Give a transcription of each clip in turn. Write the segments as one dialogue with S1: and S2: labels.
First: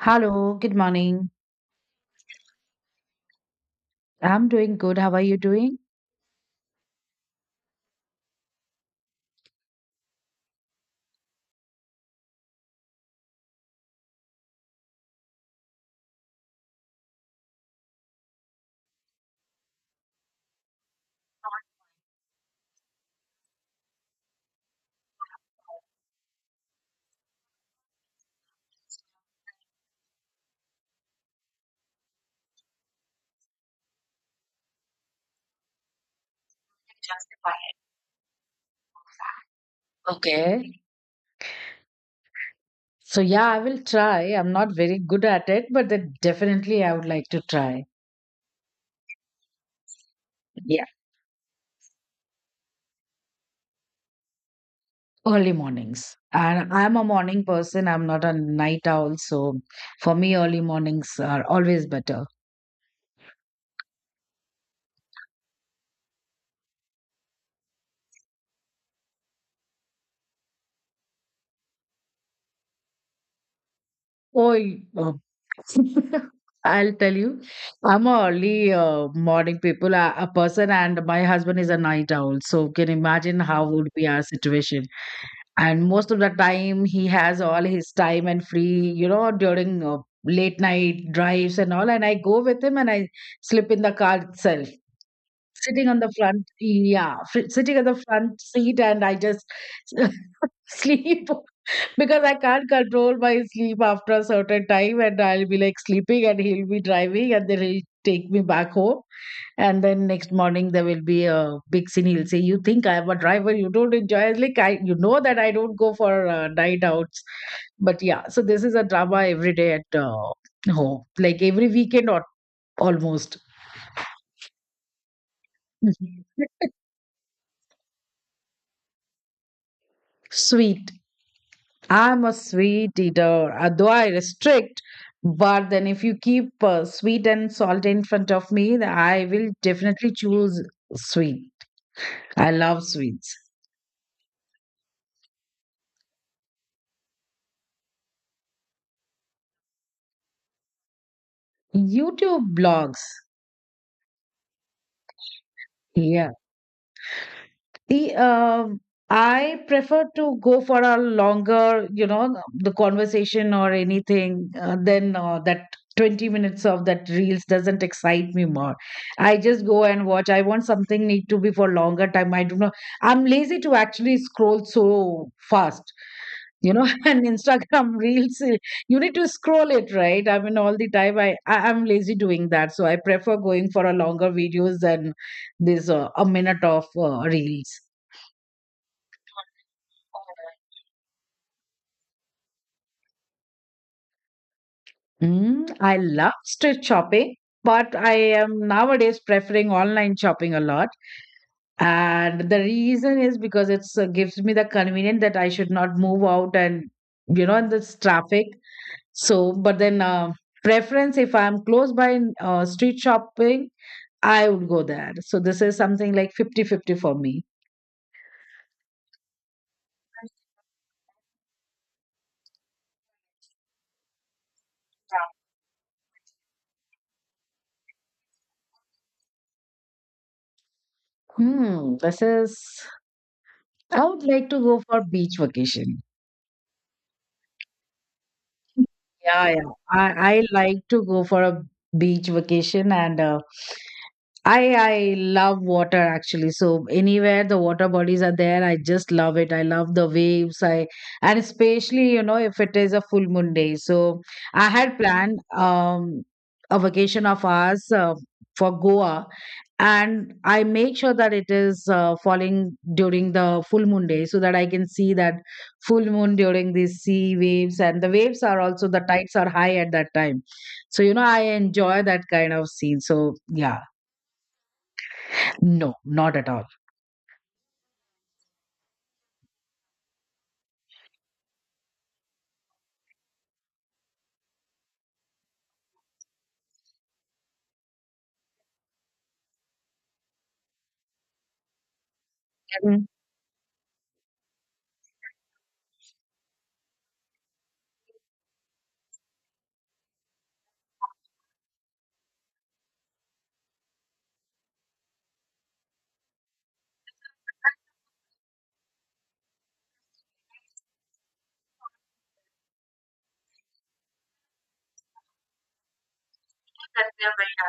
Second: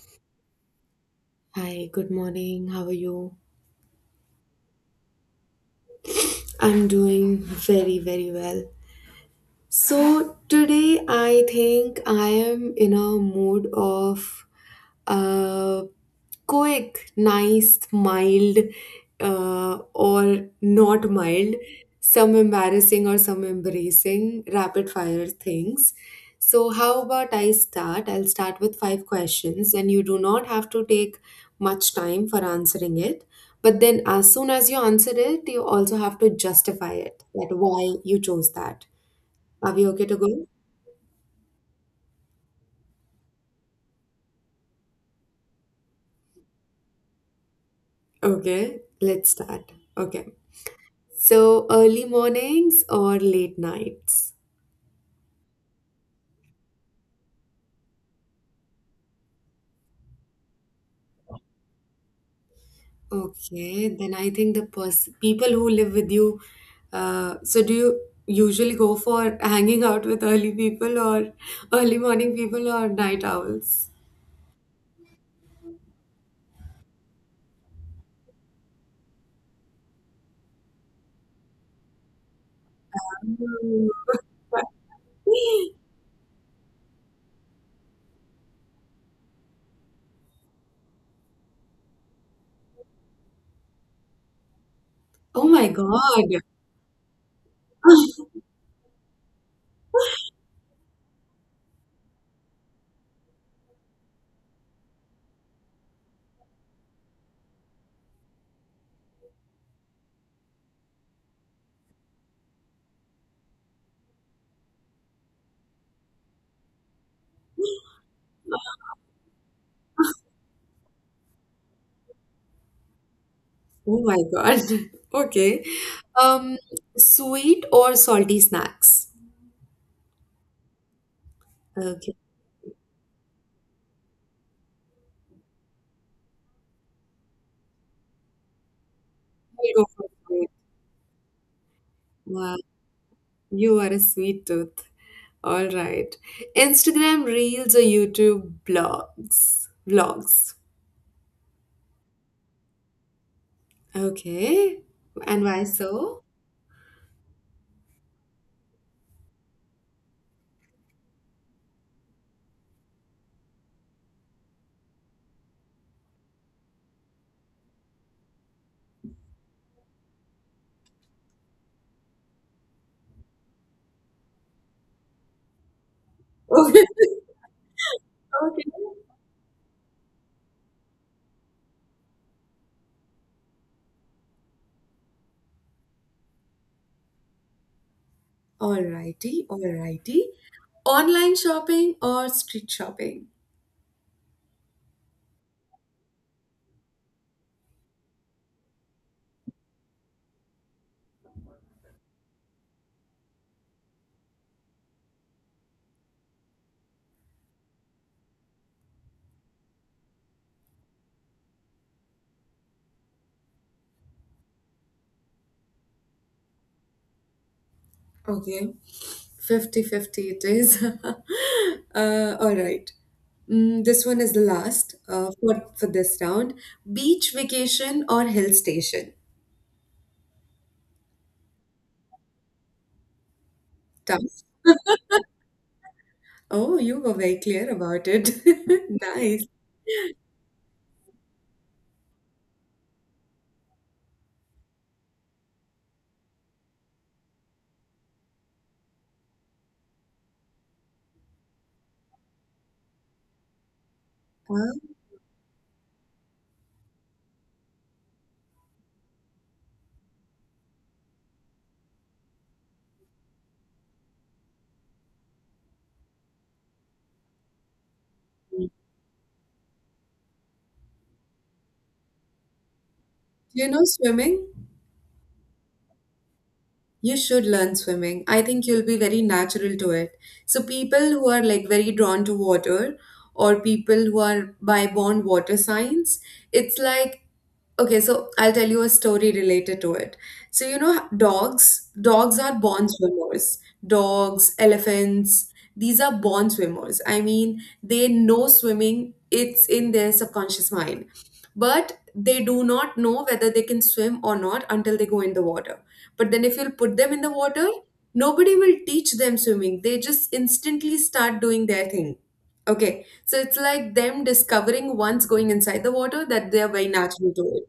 S1: Hello, good morning.
S2: Hi, good morning. How are you?
S1: I'm doing good. How are you doing?
S2: I'm doing very, very well. So, today I think I am in a mood of uh, quick, nice, mild, or not mild, some embarrassing or some embracing, rapid fire things. So, how about I start? I'll start with five questions, and you do not have to take much time for answering it. But then, as soon as you answer it, you also have to justify it that why you chose that. Are we okay to go?
S1: Okay. So, yeah, I will try. I'm not very good at it, but then definitely I would like to try.
S2: Okay, let's start. Okay.
S1: Yeah.
S2: So early mornings or late nights?
S1: Early mornings. And I'm a morning person. I'm not a night owl. So, for me, early mornings are always better.
S2: Okay, then I think the people who live with you. So do you usually go for hanging out with early people or early morning people or night owls?
S1: Oh, I'll tell you, I'm a early morning people, a person, and my husband is a night owl. So, can you imagine how would
S2: Mm.
S1: be our situation? And most of the time he has all his time and free, you know, during late night drives and all, and I go with him and I slip in the car itself,
S2: Oh my
S1: sitting on the
S2: God.
S1: front, yeah, sitting on the front seat, and I just sleep because I can't control my sleep after a certain time, and I'll be like sleeping and he'll be driving, and then he'll take me back home. And then next morning there will be a big scene. He'll say, "You think I'm a driver? You don't enjoy." I was like, I, you know, that I don't go for night outs. But yeah, so this is a drama every day at home, like every weekend or almost.
S2: Oh my God. Okay.
S1: Mhm.
S2: Um, sweet or salty snacks?
S1: Sweet.
S2: Okay,
S1: I'm a sweet eater, though I restrict. But then, if you keep sweet and salt in front of me, then I will
S2: I'll go for
S1: definitely
S2: sweet.
S1: choose sweet. I
S2: Wow,
S1: love sweets.
S2: you are a sweet tooth. All right. Instagram Reels or YouTube blogs? Vlogs.
S1: YouTube blogs.
S2: Okay. And why so?
S1: Yeah. The I prefer to go for a longer, you know, the conversation or anything. Then that 20 minutes of that reels doesn't excite me more. I just go and watch. I want something need to be for longer time. I do not. I'm lazy to actually scroll so fast, you
S2: Okay.
S1: know. And Instagram reels, eh,
S2: Okay.
S1: you need to scroll it, right? I mean, all the time. I'm lazy doing that, so I prefer going for a longer videos than this a minute of reels.
S2: Alrighty, alrighty. Online shopping or street shopping?
S1: Mm, I love street shopping, but I am nowadays preferring online shopping a lot. And the reason is because it's gives me the convenience that I should not move out and, you know, in this traffic. So, but then preference, if I'm close by in, street shopping, I would go there. So this is something like fifty fifty for me.
S2: Okay. Fifty-fifty is. All right. Mm, this one is the last for this round. Beach vacation or hill station?
S1: Hmm, this is I
S2: Tough.
S1: would like to go for beach vacation.
S2: Oh, you were very clear about it. Nice.
S1: Yeah, yeah. I like to go for a beach vacation, and I love water actually. So anywhere the water bodies are there, I just love it. I love the waves. I, and especially, you know, if it is a full moon day. So I had planned a vacation of ours for Goa, and I make sure that it is falling during the full moon day so that I can see that full moon during these sea waves, and the waves are also, the tides are high at that time, so, you know, I enjoy that kind of scene. So
S2: Do you
S1: yeah.
S2: know swimming?
S1: No, not at all.
S2: You should learn swimming. I think you'll be very natural to it. So people who are like very drawn to water or people who are by born water signs, it's like okay, so I'll tell you a story related to it. So you know dogs are born
S1: Mm.
S2: swimmers. Dogs, elephants, these are born swimmers. I mean, they know swimming, it's in their subconscious mind. But they do not know whether they can swim or not until they go in the water. But then, if you'll put them in the water, nobody will teach them swimming. They just instantly start doing their thing. Okay, so it's like them discovering once going inside the water that they are very natural to it.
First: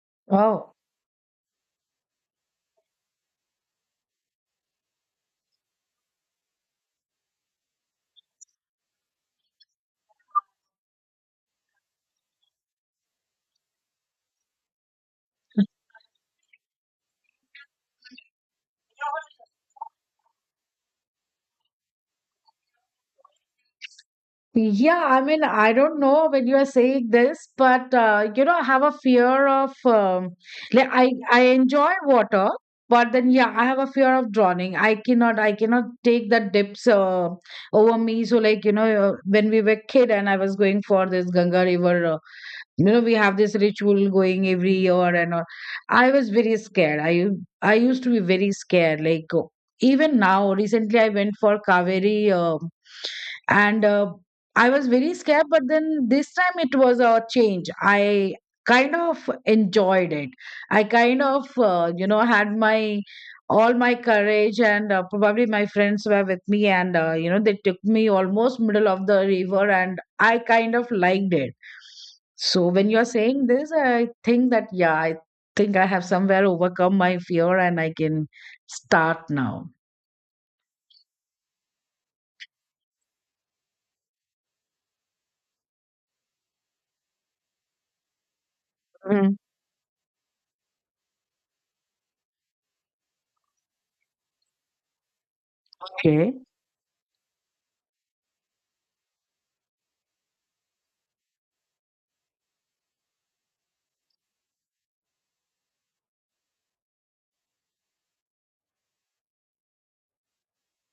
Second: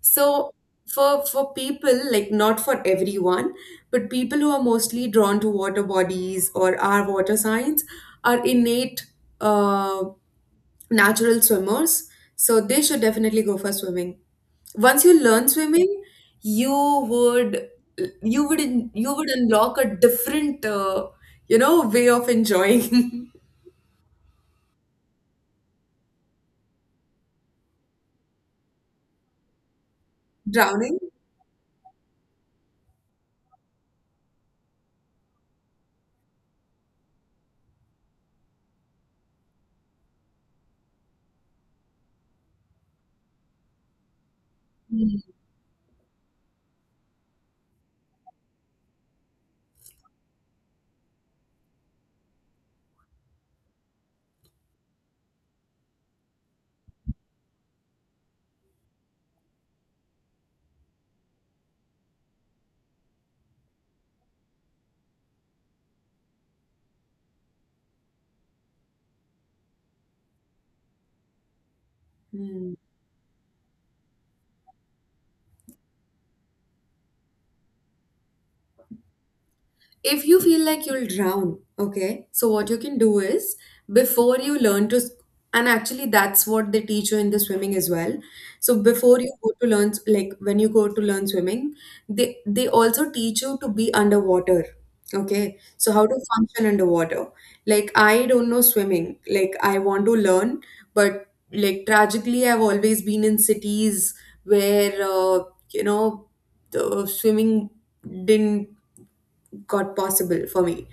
S2: So
S1: Oh,
S2: for people like not for everyone, but people who are mostly drawn to water bodies or are water signs are innate. Uh, natural swimmers, so they should definitely go for swimming. Once you learn swimming, you would you would unlock a different you know way of enjoying
S1: yeah. I mean, I don't know when you are saying this, but you know, I have a fear of like
S2: drowning.
S1: I enjoy water, but then yeah, I have a fear of drowning. I cannot take the dips over me. So like, you know, when we were kid and I was going for this Ganga River, you know, we have this ritual going every year and all. I was very scared. I used to be very scared, like, even now recently I went for Kaveri, and I was very scared, but then this time it was a change. I kind of enjoyed it. I kind of, you know, had my all my courage, and probably my friends were with me, and you know, they took me almost middle of the river, and I kind of liked it. So
S2: Mm.
S1: when you're saying this, I think that, yeah, I think I have somewhere overcome my fear, and I can start now.
S2: If you feel like you'll drown, okay, so what you can do is before you learn to, and actually that's what they teach you in the swimming as well. So before you
S1: Mm.
S2: go to learn, like when you go to learn swimming, they also teach you to be underwater. Okay, so how to
S1: Okay.
S2: function underwater. Like I don't know swimming. Like I want to learn, but like tragically, I've always been in cities where you know the swimming didn't got possible for me.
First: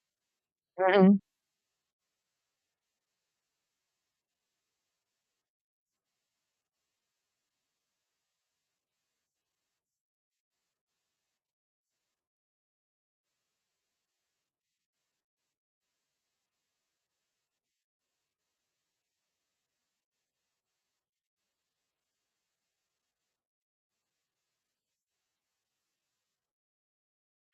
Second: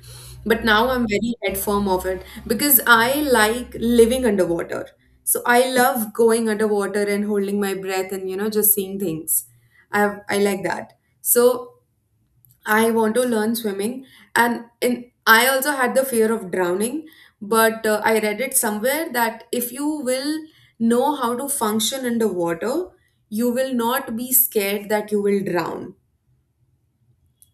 S2: But now I'm
S1: Mm.
S2: very head firm of it because I like living underwater. So I love going underwater and holding my breath and you know just seeing things. I like that. So I want to learn swimming and in I also had the fear of drowning, but I read it somewhere that if you will know how to function underwater, you will not be scared that you will drown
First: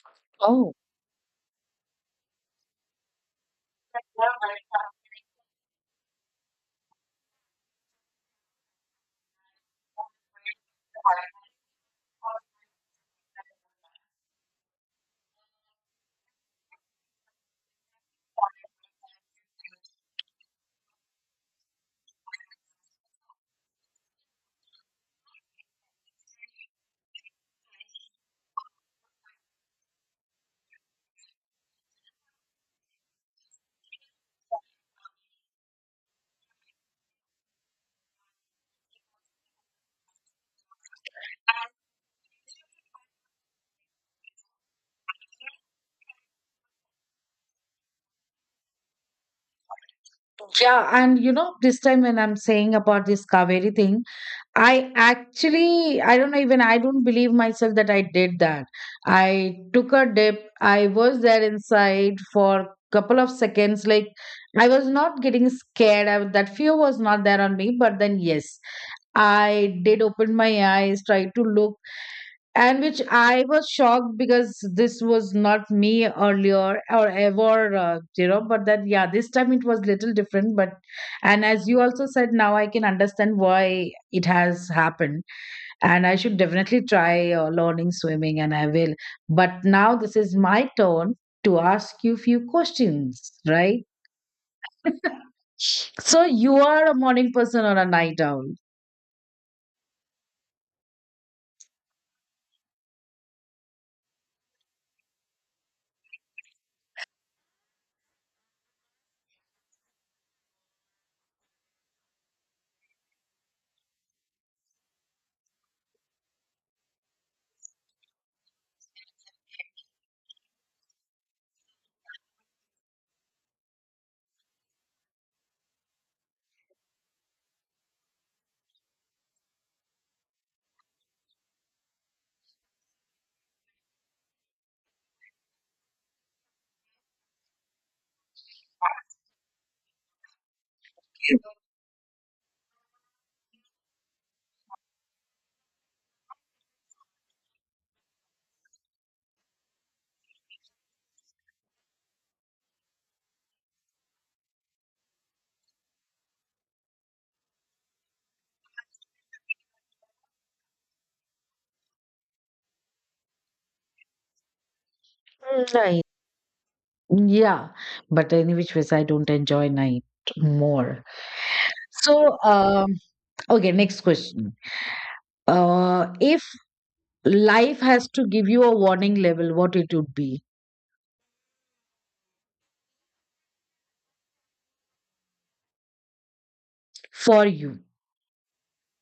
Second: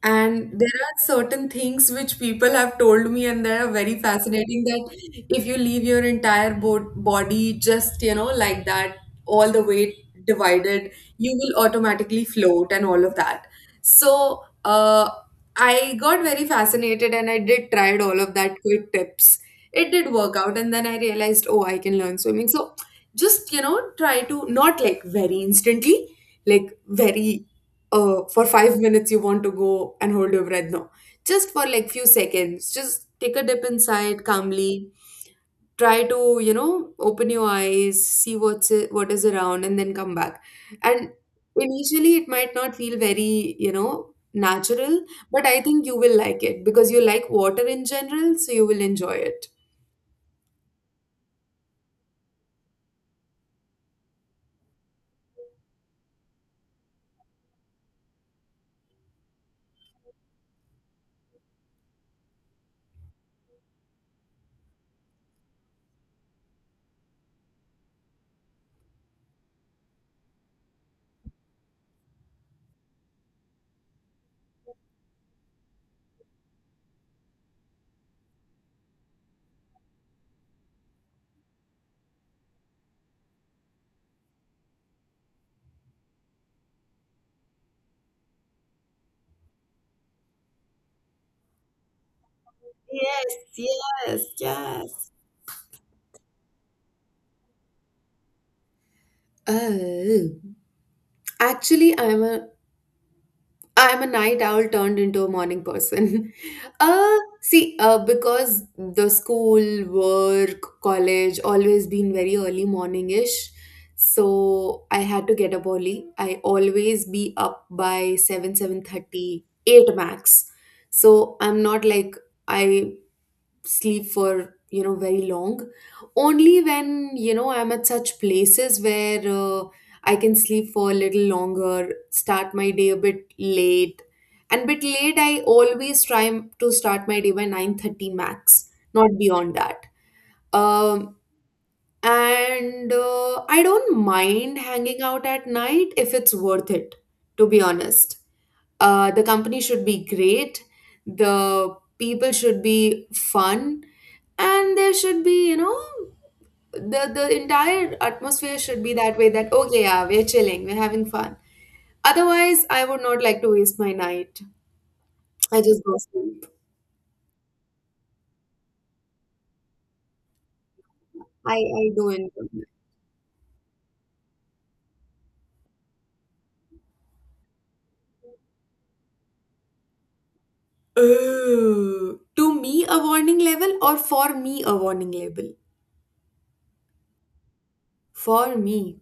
S2: and
S1: Oh,
S2: there are certain things which people have told me, and they are very fascinating that if you leave your entire body just, you know, like that, all the weight divided, you will automatically float and all of that. So, I got very fascinated and I did tried all of that quick tips. It did work out, and then I realized, oh, I can learn swimming. So, just, you know, try to not like very instantly, like very for 5 minutes you want to go and hold your breath. No, just for like few seconds, just take a dip inside calmly. Try to you know open your eyes, see what's it, what is around, and then come back. And initially, it might not feel very you know natural, but I think you will like it because you like water in general, so you will enjoy it.
S1: yeah. And you know, this time when I'm saying about this Kaveri thing, I actually, I don't know, even I don't believe myself that I did that. I took a dip. I was there inside for couple of seconds. Like, I was not getting scared. I, that fear was not there on me. But then, yes, I did open my eyes, tried to look, and which I was shocked because this was not me earlier or ever, you know. But that, yeah, this time it was little different. But and as you also said, now I can understand why it has happened, and I should definitely try learning swimming, and I will. But now this is my turn to ask you few questions,
S2: Yes,
S1: right?
S2: yes, yes.
S1: So you are a morning person or a night owl?
S2: Oh, actually, I'm a night owl turned into a morning person. See, because the school, work, college always been very early morning-ish. So I had to get up early. I always be up by 7, 7:30, eight max. So I'm not like I sleep for, you know, very long, only when you know I'm at such places where I can sleep for a little longer, start my day a bit late. And bit late I always try to start my day by 9:30 max, not beyond that. um and I don't mind hanging out at night if it's worth it, to be honest. The company should be great. The people should be fun, and there should be, you know, the entire atmosphere should be that way. That okay, yeah, we're chilling, we're having fun. Otherwise, I would not like to waste my night. I just go
S1: Night.
S2: sleep.
S1: Yeah, but any which ways, I don't enjoy night more.
S2: I do enjoy.
S1: So,
S2: It.
S1: okay, next question. If life has to give you a warning level, what it would be
S2: Oh, to me a warning level or for me a warning label?
S1: for you?
S2: For me,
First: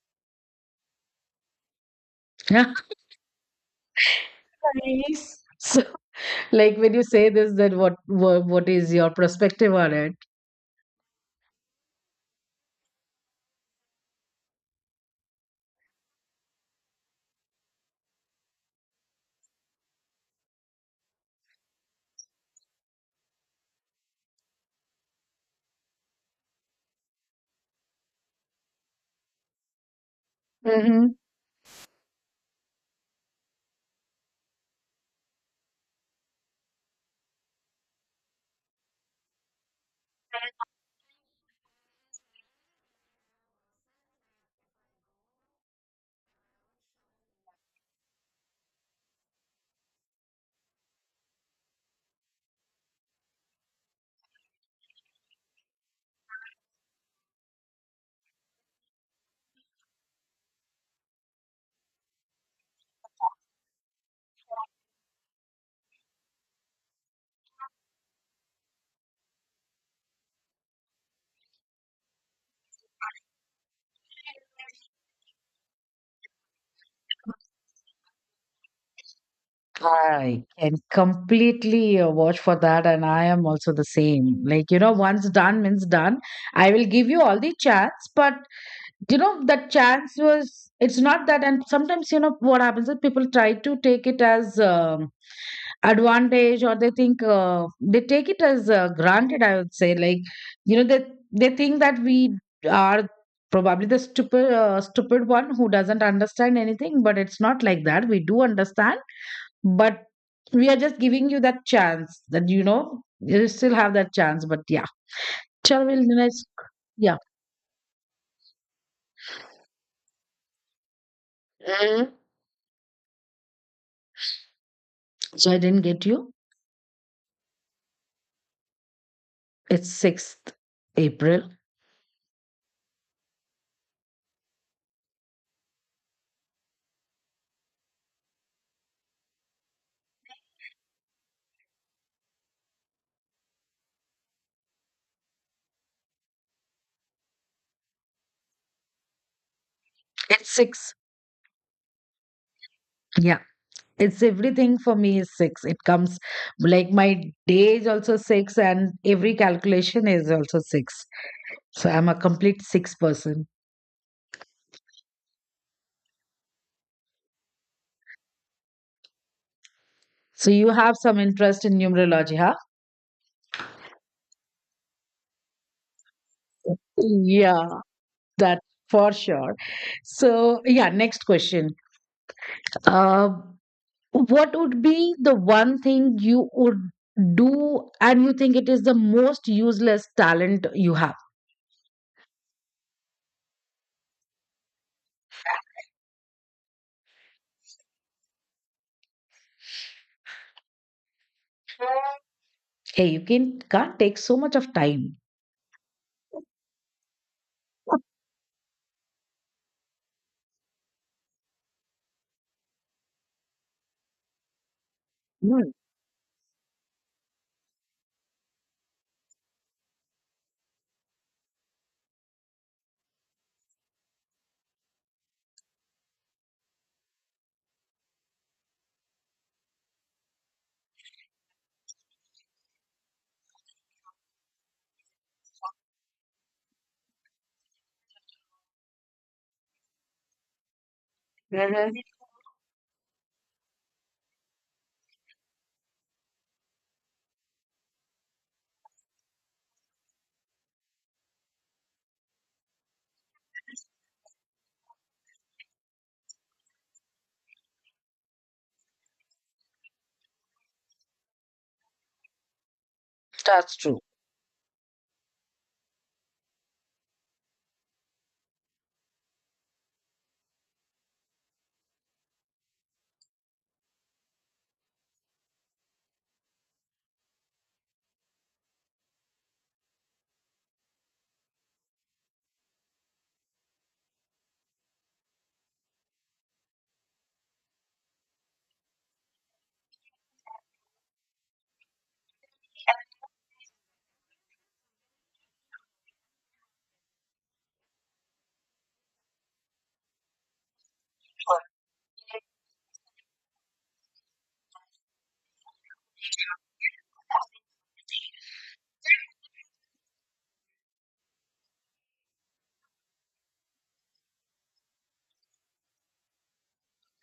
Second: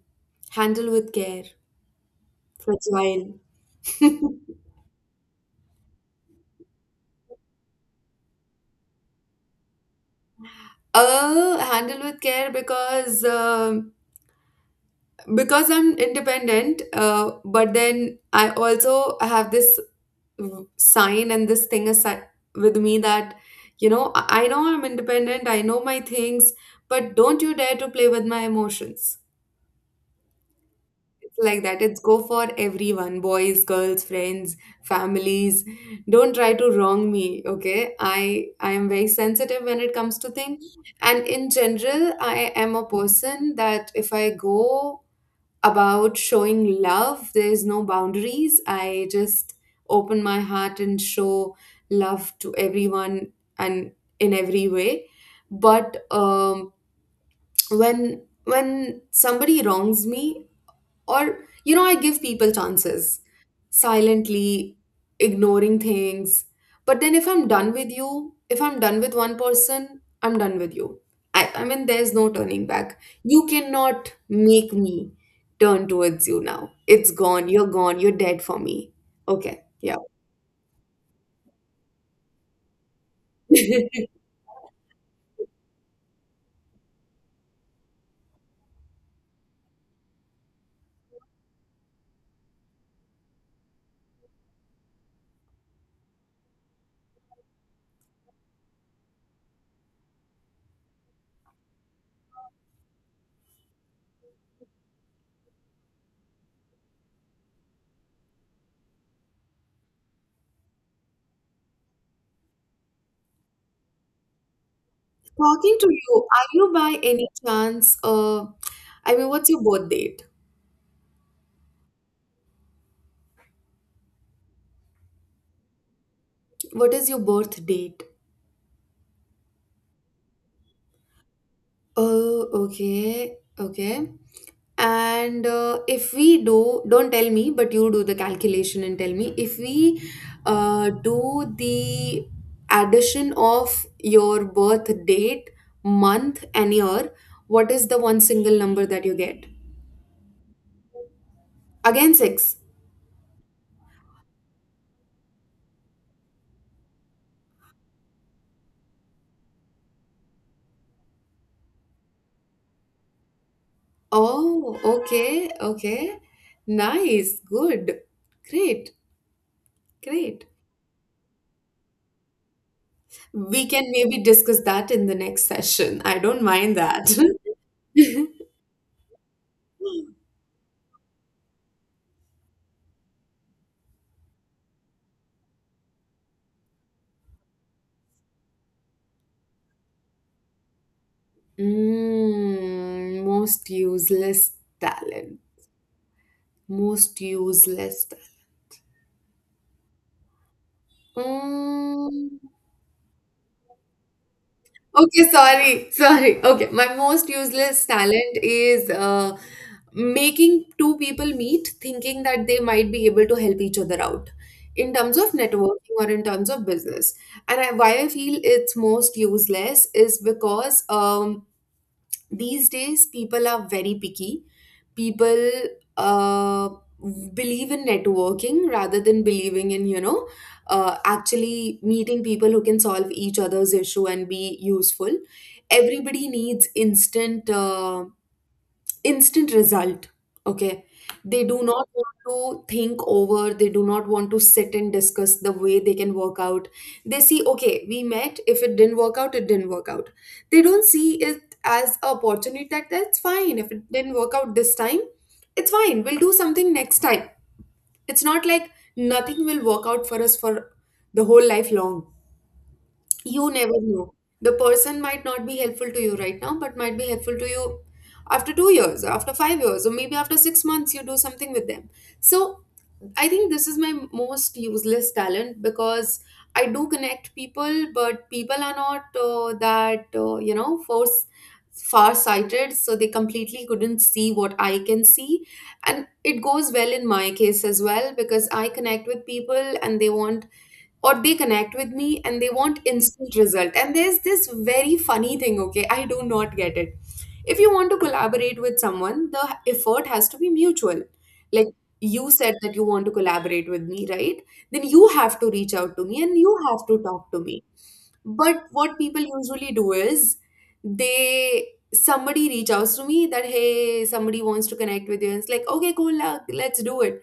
S2: handle with care, fragile.
S1: Nice. So, like when you say this, then what is your perspective on it?
S2: Handle with care because I'm independent, but then I also have this sign and this thing aside with me that you know I know I'm independent, I know my things, but don't you dare to play with my emotions.
S1: Hmm.
S2: It's like that. It's go for everyone, boys, girls, friends, families. Don't try to wrong me, okay? I am very sensitive when it comes to things. And in general, I am a person that if I go about showing love, there's no boundaries. I just open my heart and show love to everyone and in every way. But when somebody wrongs me or, you know, I give people chances silently, ignoring things. But then if I'm done with you, if I'm done with one person, I'm done with you. I mean, there's no turning back. You cannot make me turn towards you now. It's gone. You're gone. You're dead for me. Okay. Yeah.
S1: I can completely watch for that, and I am also the same. Like, you know, once done means done. I will give you all the chance, but you know that chance was it's not that. And sometimes, you know, what happens is people try to take it as advantage, or they think they take it as granted, I would say, like, you know, they think that we are probably the stupid stupid one who doesn't understand anything, but it's not like that. We do understand, but we are just giving you that chance that, you know, you still have that chance. But yeah,
S2: Talking
S1: shall
S2: to
S1: we
S2: you,
S1: let?
S2: are you by
S1: Yeah.
S2: any chance, I mean, what's your birth date?
S1: Mhm. So I didn't get you.
S2: What is your birth date?
S1: It's 6th April.
S2: Oh, okay, okay. And if we do, don't tell me, but you do the calculation and tell me if we do the addition of your birth date, month, and year, what is the one single number that you get?
S1: It's 6.
S2: Again, six.
S1: Yeah. It's everything for me is 6. It comes, like my day is also 6 and every calculation is also 6. So I'm a complete 6 person.
S2: Oh, okay, okay. Nice, good, great, great.
S1: So you have some interest in numerology, huh?
S2: We can maybe discuss that in the next session. I don't mind that.
S1: Yeah, that for sure. So, yeah, next question. Uh, what would be the one thing you would do and you think it is the most useless talent you have?
S2: Mm, most useless talent. Most useless talent.
S1: Hey, you can can't take so much of time.
S2: Okay, sorry, sorry. Okay, my most useless talent is making two people meet thinking that they might be able to help each other out in terms of
S1: Mm.
S2: networking or in terms of business. And I, why I feel it's most useless is because these days people are very picky. People uh, believe in networking rather than believing in, you know, actually meeting people who can solve each other's issue and be useful. Everybody needs instant result. Okay, they do not
S1: Mhm.
S2: want to think over, they do not want to sit and discuss the way they can work out. They see okay, we met, if it didn't work out, it didn't work out. They don't see it as an opportunity that that's fine, if it didn't work out this time, it's fine, we'll do something next time. It's not like nothing will work out for us for the whole life long. You never
S1: That's true.
S2: know. The person might not be helpful to you right now, but might be helpful to you after 2 years, or after 5 years, or maybe after 6 months, you do something with them. So, I think this is my most useless talent because I do connect people, but people are not that, force far sighted, so they completely couldn't see what I can see. And it goes well in my case as well because I connect with people and they want, or they connect with me and they want instant result. And there's this very funny thing, okay, I do not get it. If you want to collaborate with someone, the effort has to be mutual. Like, you said that you want to collaborate with me, right? Then you have to reach out to me and you have to talk to me. But what people usually do is they, somebody reach out to me that hey somebody wants to connect with you, and it's like okay cool luck let's do it.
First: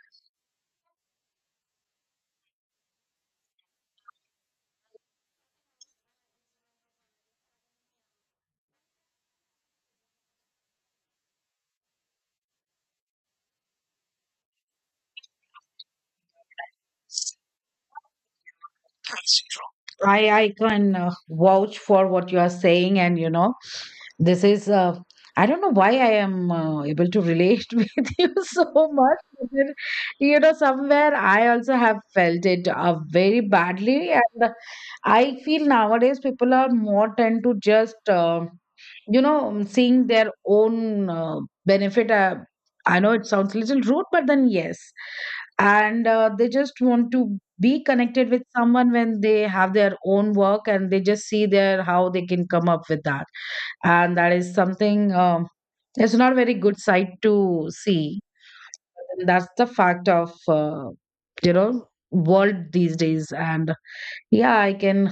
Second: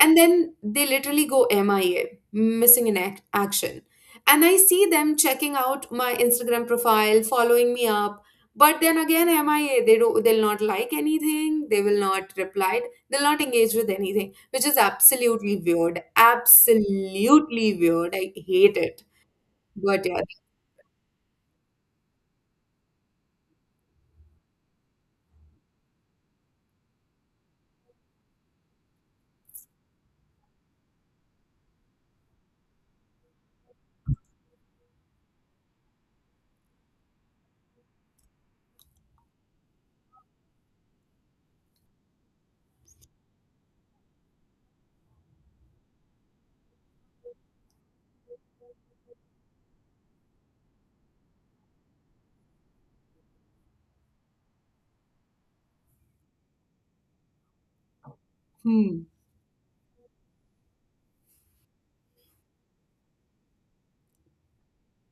S2: And then they literally go MIA, missing in action. And I see them checking out my Instagram profile, following me up, but then again MIA. They do, they'll not like anything, they will not reply, they'll not engage with anything, which is absolutely weird. Absolutely weird, I hate it. But yeah.
S1: I can vouch for what you are saying, and you know, this is. I don't know why I am able to relate with you so much. But then, you know, somewhere I also have felt it very badly, and I feel nowadays people are more tend to just. You know, seeing their own benefit. I know it sounds a little rude, but then yes. And they just want to be connected with someone when they have their own work, and they just see their how they can come up with that. And that is something, it's not a very good sight to see.
S2: Hmm.
S1: And that's the fact of you know, world these days. And yeah, I can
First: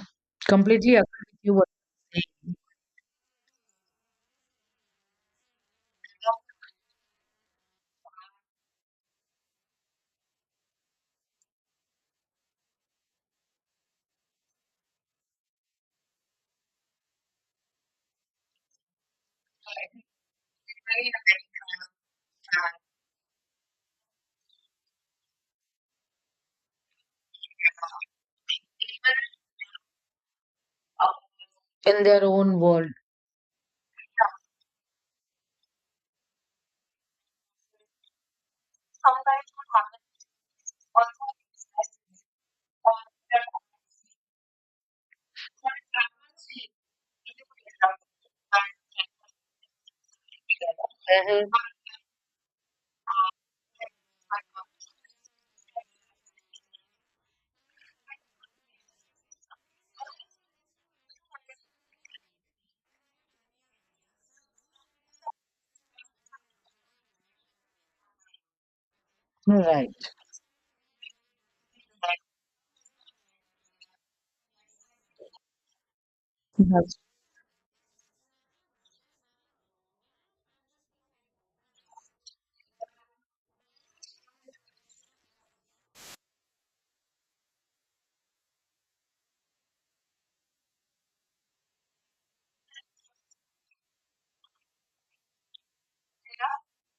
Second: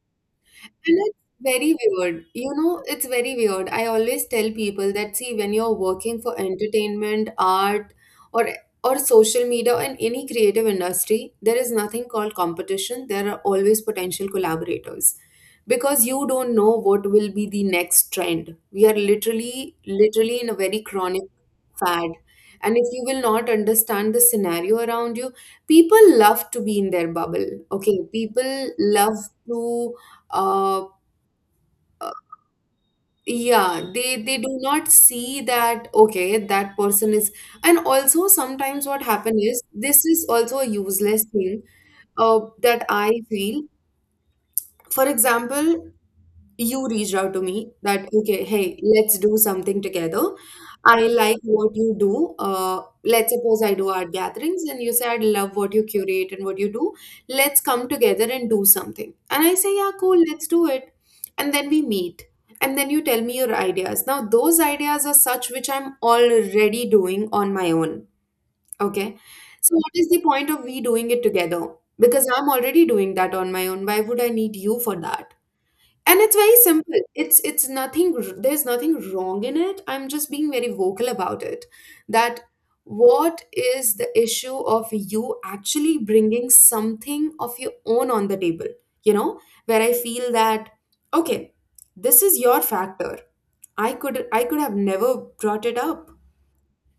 S1: completely
S2: And it's
S1: agree with you what
S2: very weird.
S1: you're
S2: You know, it's very weird. I always tell people that see, when you're working for entertainment, art, or or social media and any creative industry, there is nothing called competition. There are always potential collaborators because you don't know what will be the next trend. We are literally, literally in a very chronic fad. And if you will not understand the scenario around you, people love to be in their bubble. Okay, people
S1: saying
S2: love to uh,
S1: in their own world.
S2: yeah, they do not see that okay that person is, and also sometimes what happen is, this is also a useless thing, uh, that I feel. For example, you reached out to me that okay hey let's do something together, I like
S1: Mhm.
S2: what you do, let's suppose I do art gatherings and you say I love what you curate and what you do, let's come together and do something, and I say yeah cool let's do it. And then we meet, and then you tell me your ideas. Now those ideas are such which I'm already doing on my own. Okay, so what is
S1: Right.
S2: the point of we doing it together, because I'm already doing that on my own, why would I need you for that? And it's very
S1: That's
S2: simple, it's nothing, there's nothing wrong in it, I'm just being very vocal about it. That what is the issue of you actually bringing something of your own on the table, you know, where I feel that okay this is your factor, I could have never brought it up.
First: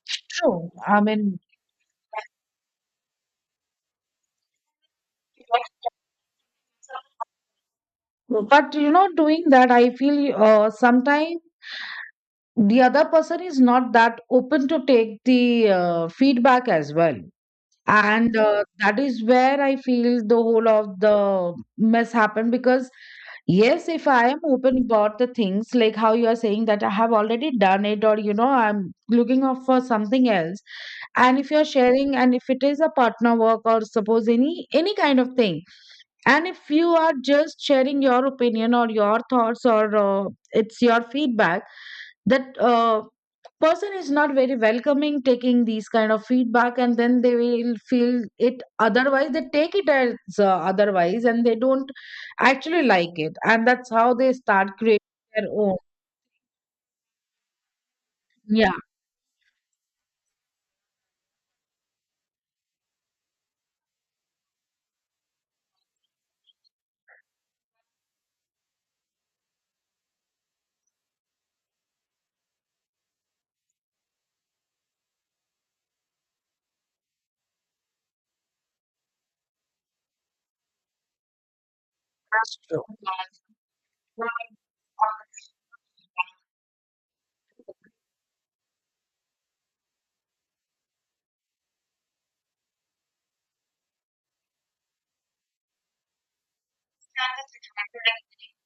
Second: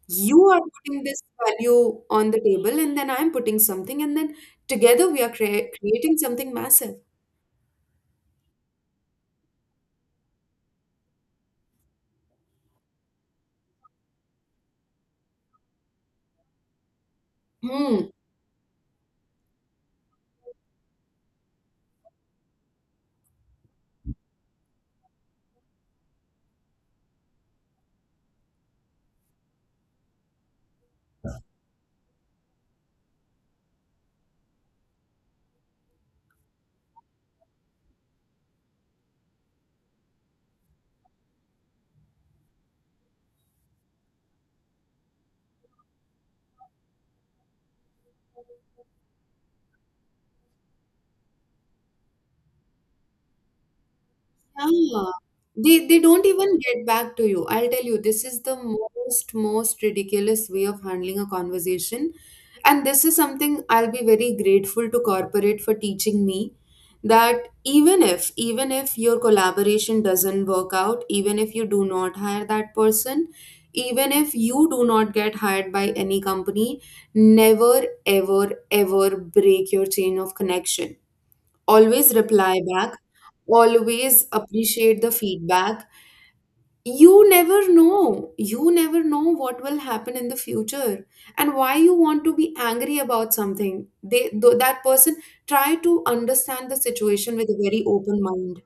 S2: You are
S1: true. I
S2: putting this
S1: mean,
S2: value on the table and then I'm putting something, and then together we are creating something massive.
S1: but you know, doing that, I feel, sometimes the other person is not that open to take the feedback as well.
S2: Hmm.
S1: And that is where I feel the whole of the mess happened because, yes, if I am open about the things, like how you are saying that I have already done it, or you know, I'm looking out for something else, and if you're sharing, and if it is a partner work or suppose any kind of thing, and if you are just sharing your opinion or your thoughts, or it's your feedback that, person is not very welcoming taking these kind of feedback, and then they will feel it otherwise. They take it as otherwise, and they don't actually like it, and that's how they start
S2: Yeah.
S1: creating their own.
S2: They don't even get back to you. I'll tell you, this is the
S1: Yeah,
S2: most ridiculous way of handling a conversation. And this is something I'll be very grateful to corporate for teaching me. That even if your collaboration doesn't work out, even if you do not hire that person, even if you do not get hired by any company, never ever ever break your chain of connection. Always
S1: that's
S2: reply
S1: true.
S2: back, always appreciate the feedback. You never know. You never know what will happen in the future and why you want to be angry about something. They, that person, try to understand the situation with a very open mind.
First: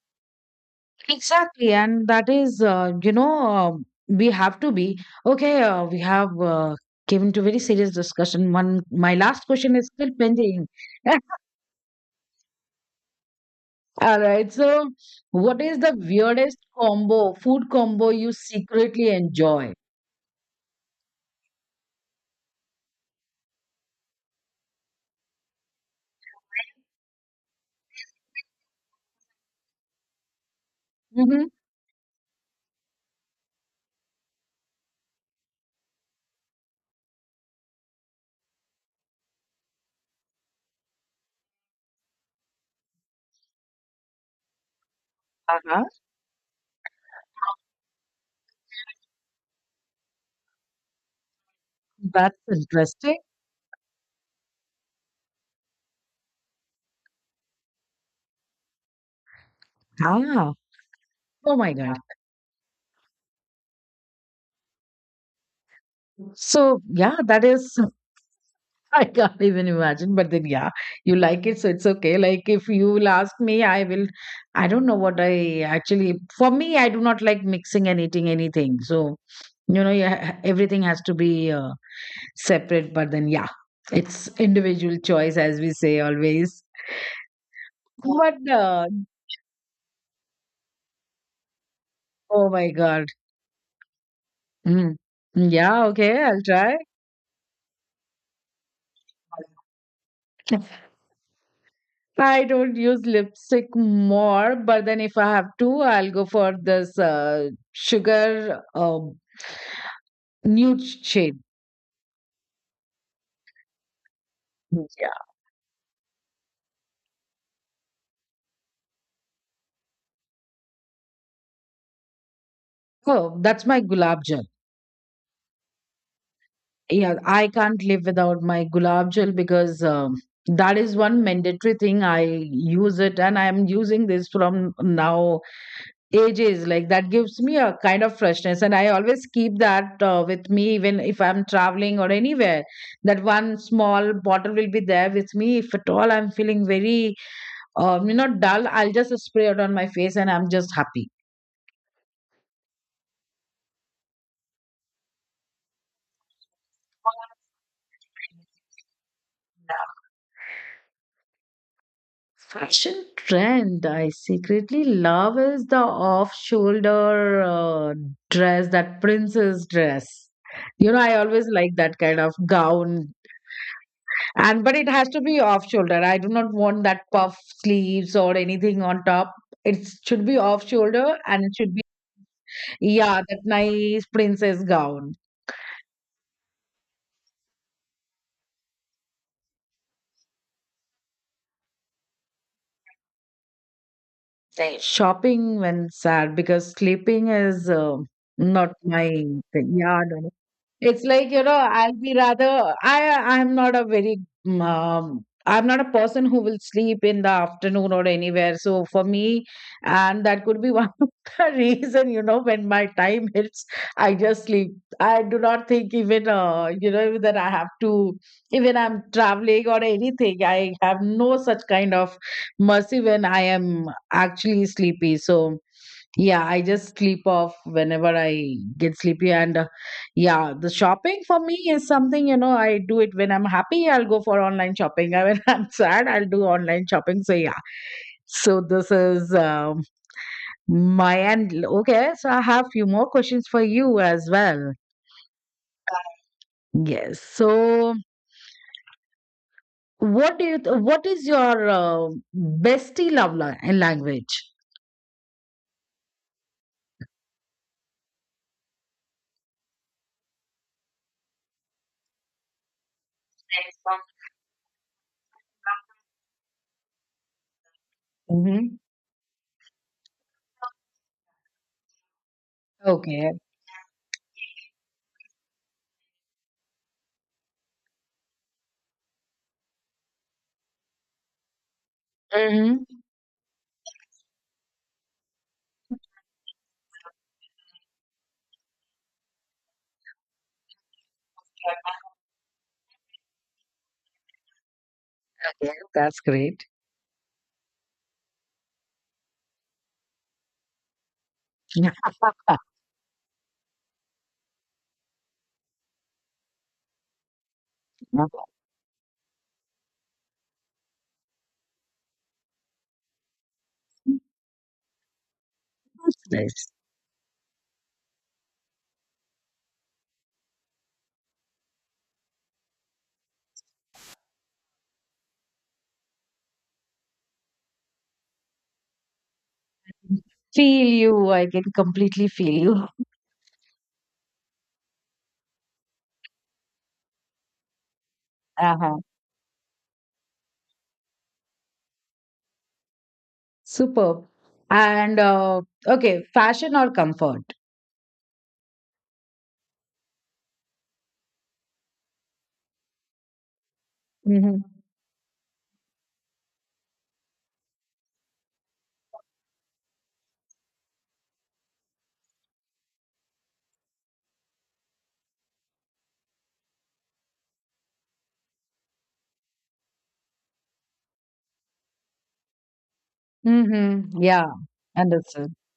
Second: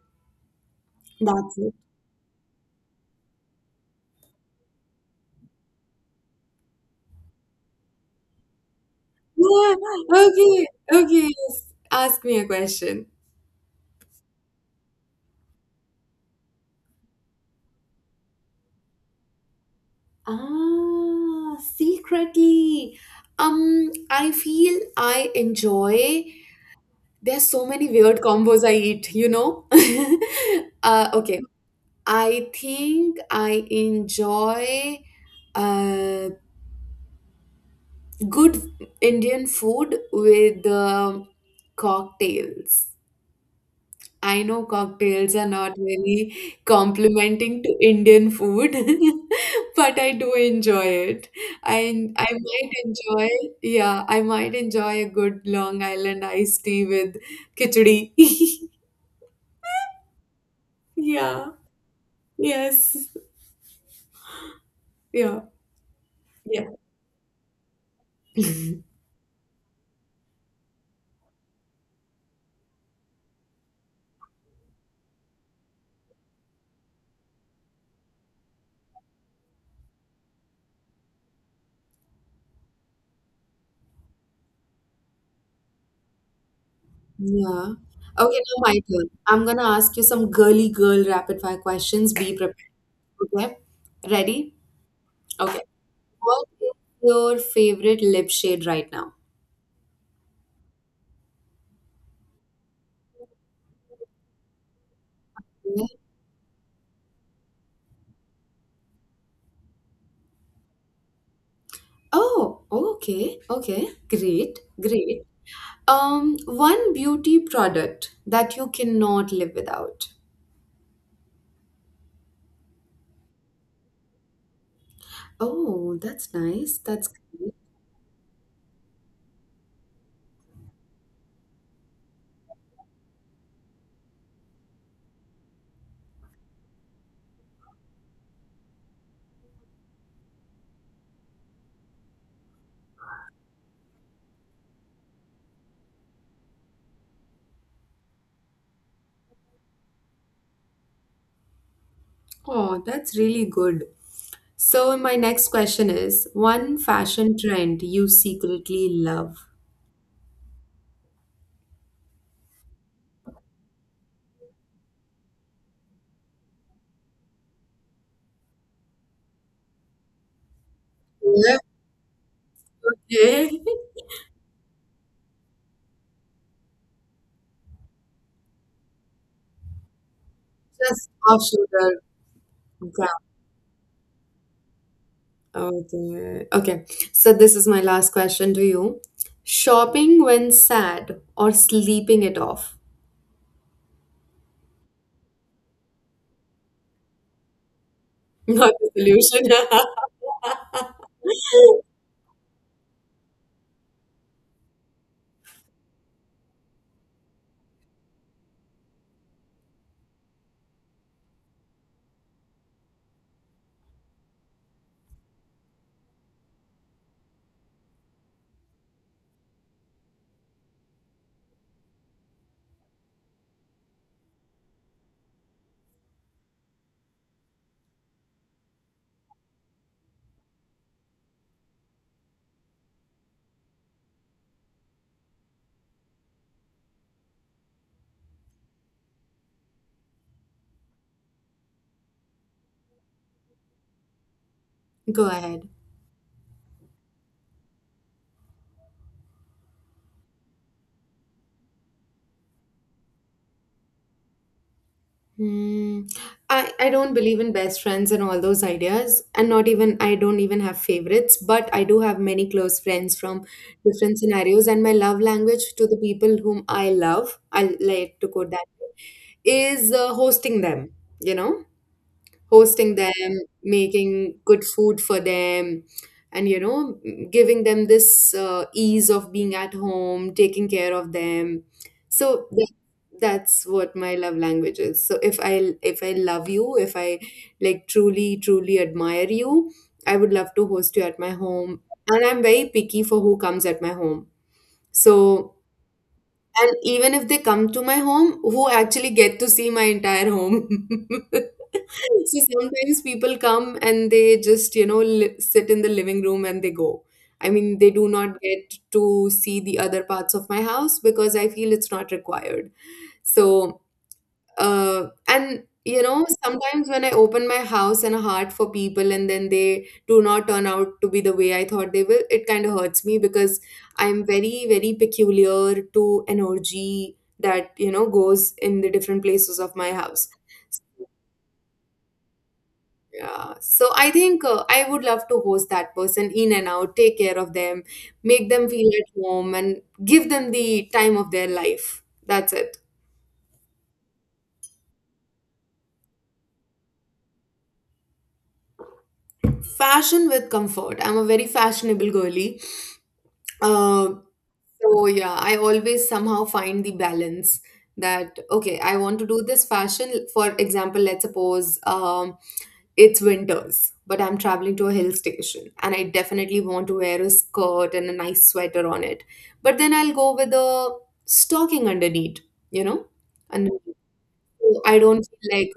S2: That's
S1: Exactly,
S2: it.
S1: and that is, you know, we have to be okay. We have given to very serious discussion. One, my last question
S2: Yeah,
S1: is still pending.
S2: okay, okay. Yes. Ask me a question.
S1: All right. So, what is the weirdest combo, food combo you secretly enjoy?
S2: Ah, secretly. I feel I enjoy. There's so many weird combos I eat, you know? Okay.
S1: Hmm.
S2: I think I enjoy uh, good Indian food with cocktails. I know cocktails are not
S1: Uh-huh.
S2: really complimenting to Indian food, but I do enjoy it. I I
S1: That's
S2: might
S1: interesting.
S2: enjoy, yeah, I might enjoy a good Long Island iced tea with khichdi.
S1: Ah,
S2: Yeah.
S1: oh my God.
S2: Yes. Yeah. Yeah.
S1: So, yeah, that is I can't even imagine. But then, yeah, you like it, so it's okay. Like if you will ask me, I will. I don't know what I actually. For me, I do not like mixing and eating anything. So, you know, yeah, everything has to be separate. But then, yeah, it's individual choice, as we say always.
S2: Yeah. Okay,
S1: But
S2: now my turn. I'm gonna ask you some girly girl rapid fire questions. Be
S1: oh my
S2: prepared.
S1: god,
S2: Okay. Ready?
S1: mm.
S2: Okay.
S1: Yeah, okay, I'll
S2: What is
S1: try.
S2: your favorite lip shade right now?
S1: I don't use lipstick more, but then if I have to,
S2: Yeah.
S1: I'll go for this sugar nude shade.
S2: Oh, okay. Okay. Great.
S1: Yeah.
S2: Great. One beauty product that you cannot live without.
S1: Oh, that's my gulab jal.
S2: Oh, that's nice. That's
S1: Yeah, I
S2: great.
S1: can't live without my gulab jal because that is one mandatory thing. I use it and I'm using this from now ages. Like that gives me a kind of freshness, and I always keep that with me even if I'm traveling or anywhere. That one small bottle will be there with me. If at all I'm feeling very, dull, I'll just spray it on my face and I'm just happy.
S2: Oh, that's really good. So, my next question is one fashion trend you secretly love.
S1: Trend I secretly love is the off shoulder dress, that princess dress. You know, I always
S2: Yeah.
S1: like that kind of gown.
S2: Okay.
S1: And but it has to be off shoulder. I do not want that puff sleeves or anything on top. It should be off
S2: Just
S1: shoulder and it
S2: option
S1: should be, yeah,
S2: grab.
S1: that nice princess gown.
S2: Okay. Okay. So, this is my last question to you. Shopping when sad or sleeping it off?
S1: Shopping when sad because sleeping is not
S2: Not the
S1: my
S2: solution.
S1: thing. Yeah, no. It's like, you know, I'll be rather I'm not a very I'm not a person who will sleep in the afternoon or anywhere. So for me, and that could be one of the reason, you know, when my time hits, I just sleep. I do not think even that I have to even I'm traveling or anything. I have no such kind of mercy when I am actually sleepy. So yeah, I just sleep off whenever I get sleepy. And yeah, the shopping for me is something, you know, I do it when I'm happy, I'll go for online shopping. And when I'm sad, I'll do online shopping. So yeah, so this is my end. Okay, so I have few more questions for you as well.
S2: Go ahead.
S1: Yes. So what is your bestie language?
S2: Hmm. I don't believe in best friends and all those ideas, and not even I don't even have favorites, but I do have many close friends from different scenarios. And my love language to the people whom I love, I like to quote that,
S1: Hmm.
S2: is hosting them, you know, hosting them,
S1: Okay.
S2: making good food for them, and you know, giving them this ease of being at home, taking care of them. So that,
S1: Mm.
S2: that's what my love language is. So if I love you, if I truly truly admire you, I would love to host you at my home. And I'm very picky for who comes at my home. So,
S1: Okay, that's great.
S2: and even if they come to my home, who actually get to see my entire home?
S1: Yeah.
S2: So sometimes people come and they just, you know, li sit in the living room and they go. I mean, they do
S1: That's
S2: not get to see the other parts of my house because I feel it's not required. So and you know
S1: nice.
S2: sometimes when I open my house and heart for people and then they do not turn out to be the way I thought they will, it kind of hurts me, because I'm very very peculiar to energy that you know goes in the different places of my house.
S1: Feel you. I can completely feel you.
S2: Yeah. So I think, I would love to host that person in and out, take care of them, make them feel
S1: Uh-huh.
S2: at home and give them the time of their life. That's it.
S1: Superb. And okay, fashion or comfort?
S2: Fashion with comfort, I'm a very fashionable girly. Um,
S1: Mm-hmm.
S2: so yeah, I always somehow find the balance. That okay, I want to do this fashion. For example, let's suppose it's winters, but I'm traveling to a hill station, and I definitely want to wear a skirt and a nice sweater on it. But then I'll go with a stocking underneath, you know, and
S1: Mm-hmm. Yeah,
S2: so I don't
S1: understood.
S2: feel like.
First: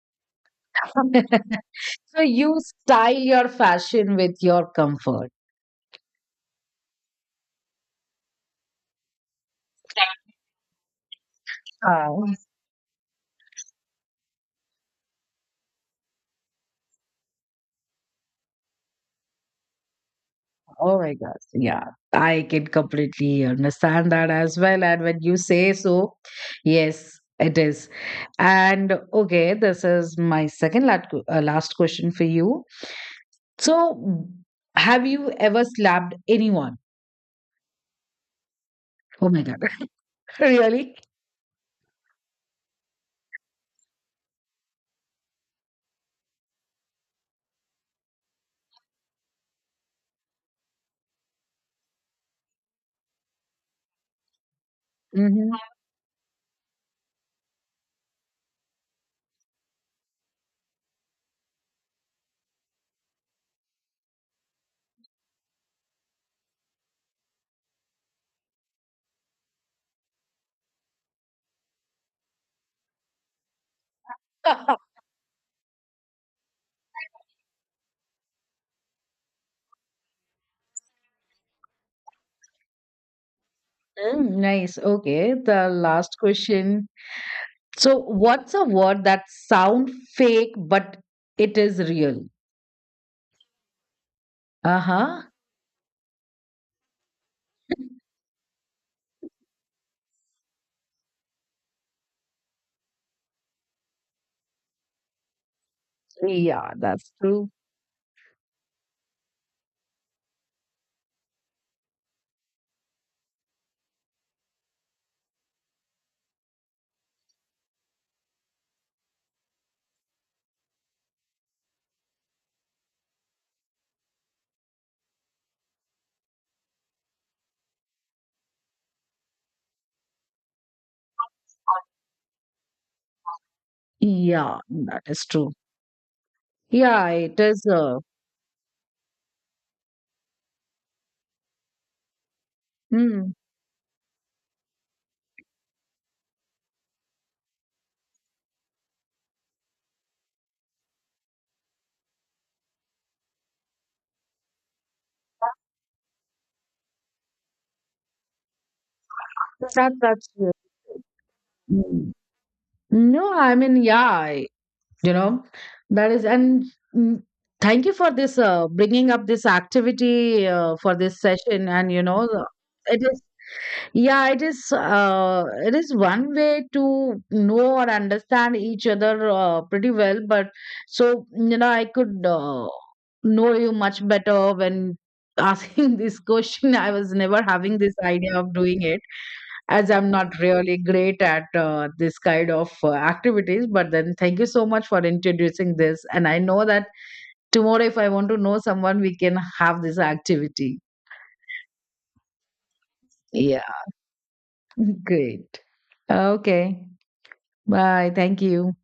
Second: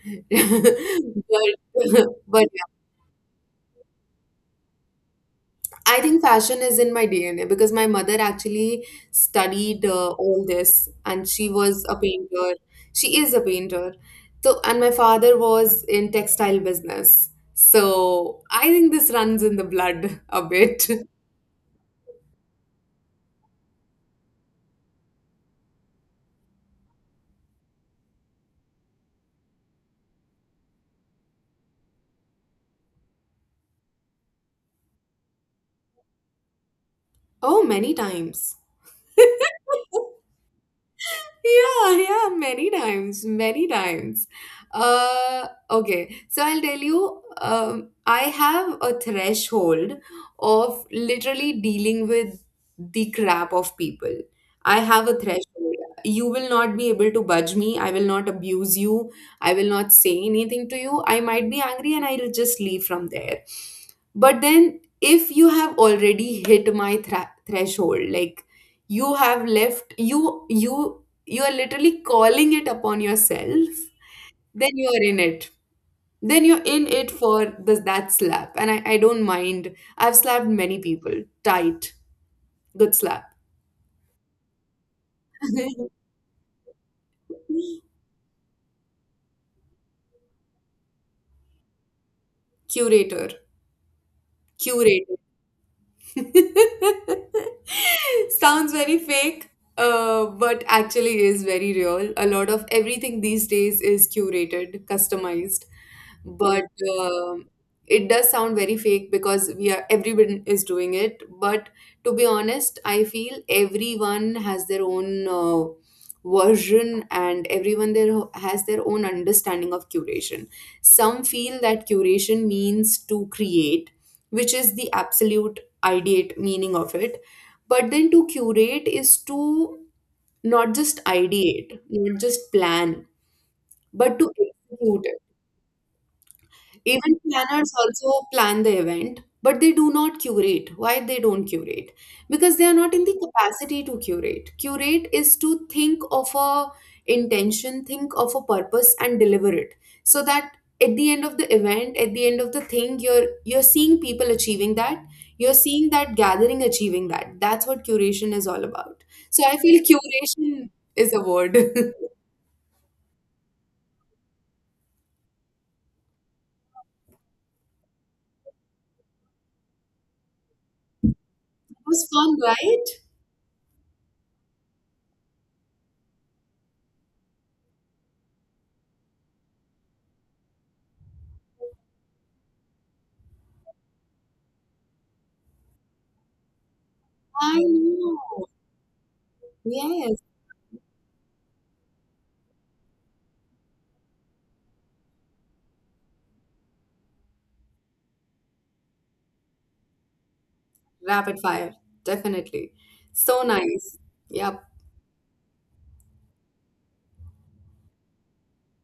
S2: but
S1: So
S2: but
S1: you style your fashion with your comfort.
S2: I think fashion is in my DNA because my mother actually studied all this and she was a
S1: Oh,
S2: painter. She is a painter. So, and my father was in textile business. So I think this runs in the blood a bit.
S1: oh my gosh. Yeah, I can completely understand that as well. And when you say so, yes, it is. And okay, this is my second last question for you. So, have you ever slapped anyone?
S2: Oh, many times.
S1: Oh my God. Really?
S2: Yeah, yeah, many times, many times. Okay, so I'll tell you, I have a threshold of literally dealing with the crap of people. I have a threshold.
S1: Hmm.
S2: You will not be able to budge me. I will not abuse you. I will not say anything to you. I might be angry and I'll just leave from there. But then, if you have already hit my threshold, like you have left, you are literally calling it upon yourself, then you are in it, then you're in it for that slap. And I don't mind, I've slapped many people. Tight, good slap.
S1: Mm, nice. Okay. The last question. So, what's a word that sound fake but it is real?
S2: Curator.
S1: Uh
S2: Curator.
S1: huh.
S2: Sounds very fake, but actually is very real. A lot of everything these days is curated, customized, but
S1: Yeah, that's
S2: um
S1: true.
S2: it does sound very fake because we are everyone is doing it. But to be honest, I feel everyone has their own version, and everyone there has their own understanding of curation. Some feel that curation means to create, which is the absolute ideate meaning of it. But then to curate is to not just ideate, not just plan, but to
S1: Yeah, that
S2: execute.
S1: is true. Yeah,
S2: Event
S1: it is.
S2: planners also plan the event, but they do not curate. Why they don't curate? Because they are not in the
S1: Mm,
S2: capacity to curate. Curate is to think of a intention, think of a purpose and deliver it. So that at the end of the event, at the end of the thing, you're seeing people achieving that. You're seeing that gathering achieving that. That's what curation is all about. So I feel
S1: that, that's true.
S2: curation is a word.
S1: Mm.
S2: It
S1: No, I mean, yeah, you know that is and mm, thank you for this bringing up this activity for this session and you
S2: was
S1: know
S2: fun,
S1: the-
S2: right?
S1: it is yeah it is one way to know or understand each other pretty well but so you know I could know you much better when asking this question I was never
S2: I
S1: having this idea
S2: know.
S1: of doing it as I'm
S2: Yes.
S1: not really great at this kind of activities. But then, thank you so much for introducing this. And I know that tomorrow, if I want to know someone, we can have this activity.
S2: Rapid fire, definitely. So
S1: Yeah,
S2: nice. Yep.
S1: great. Okay, bye. Thank you.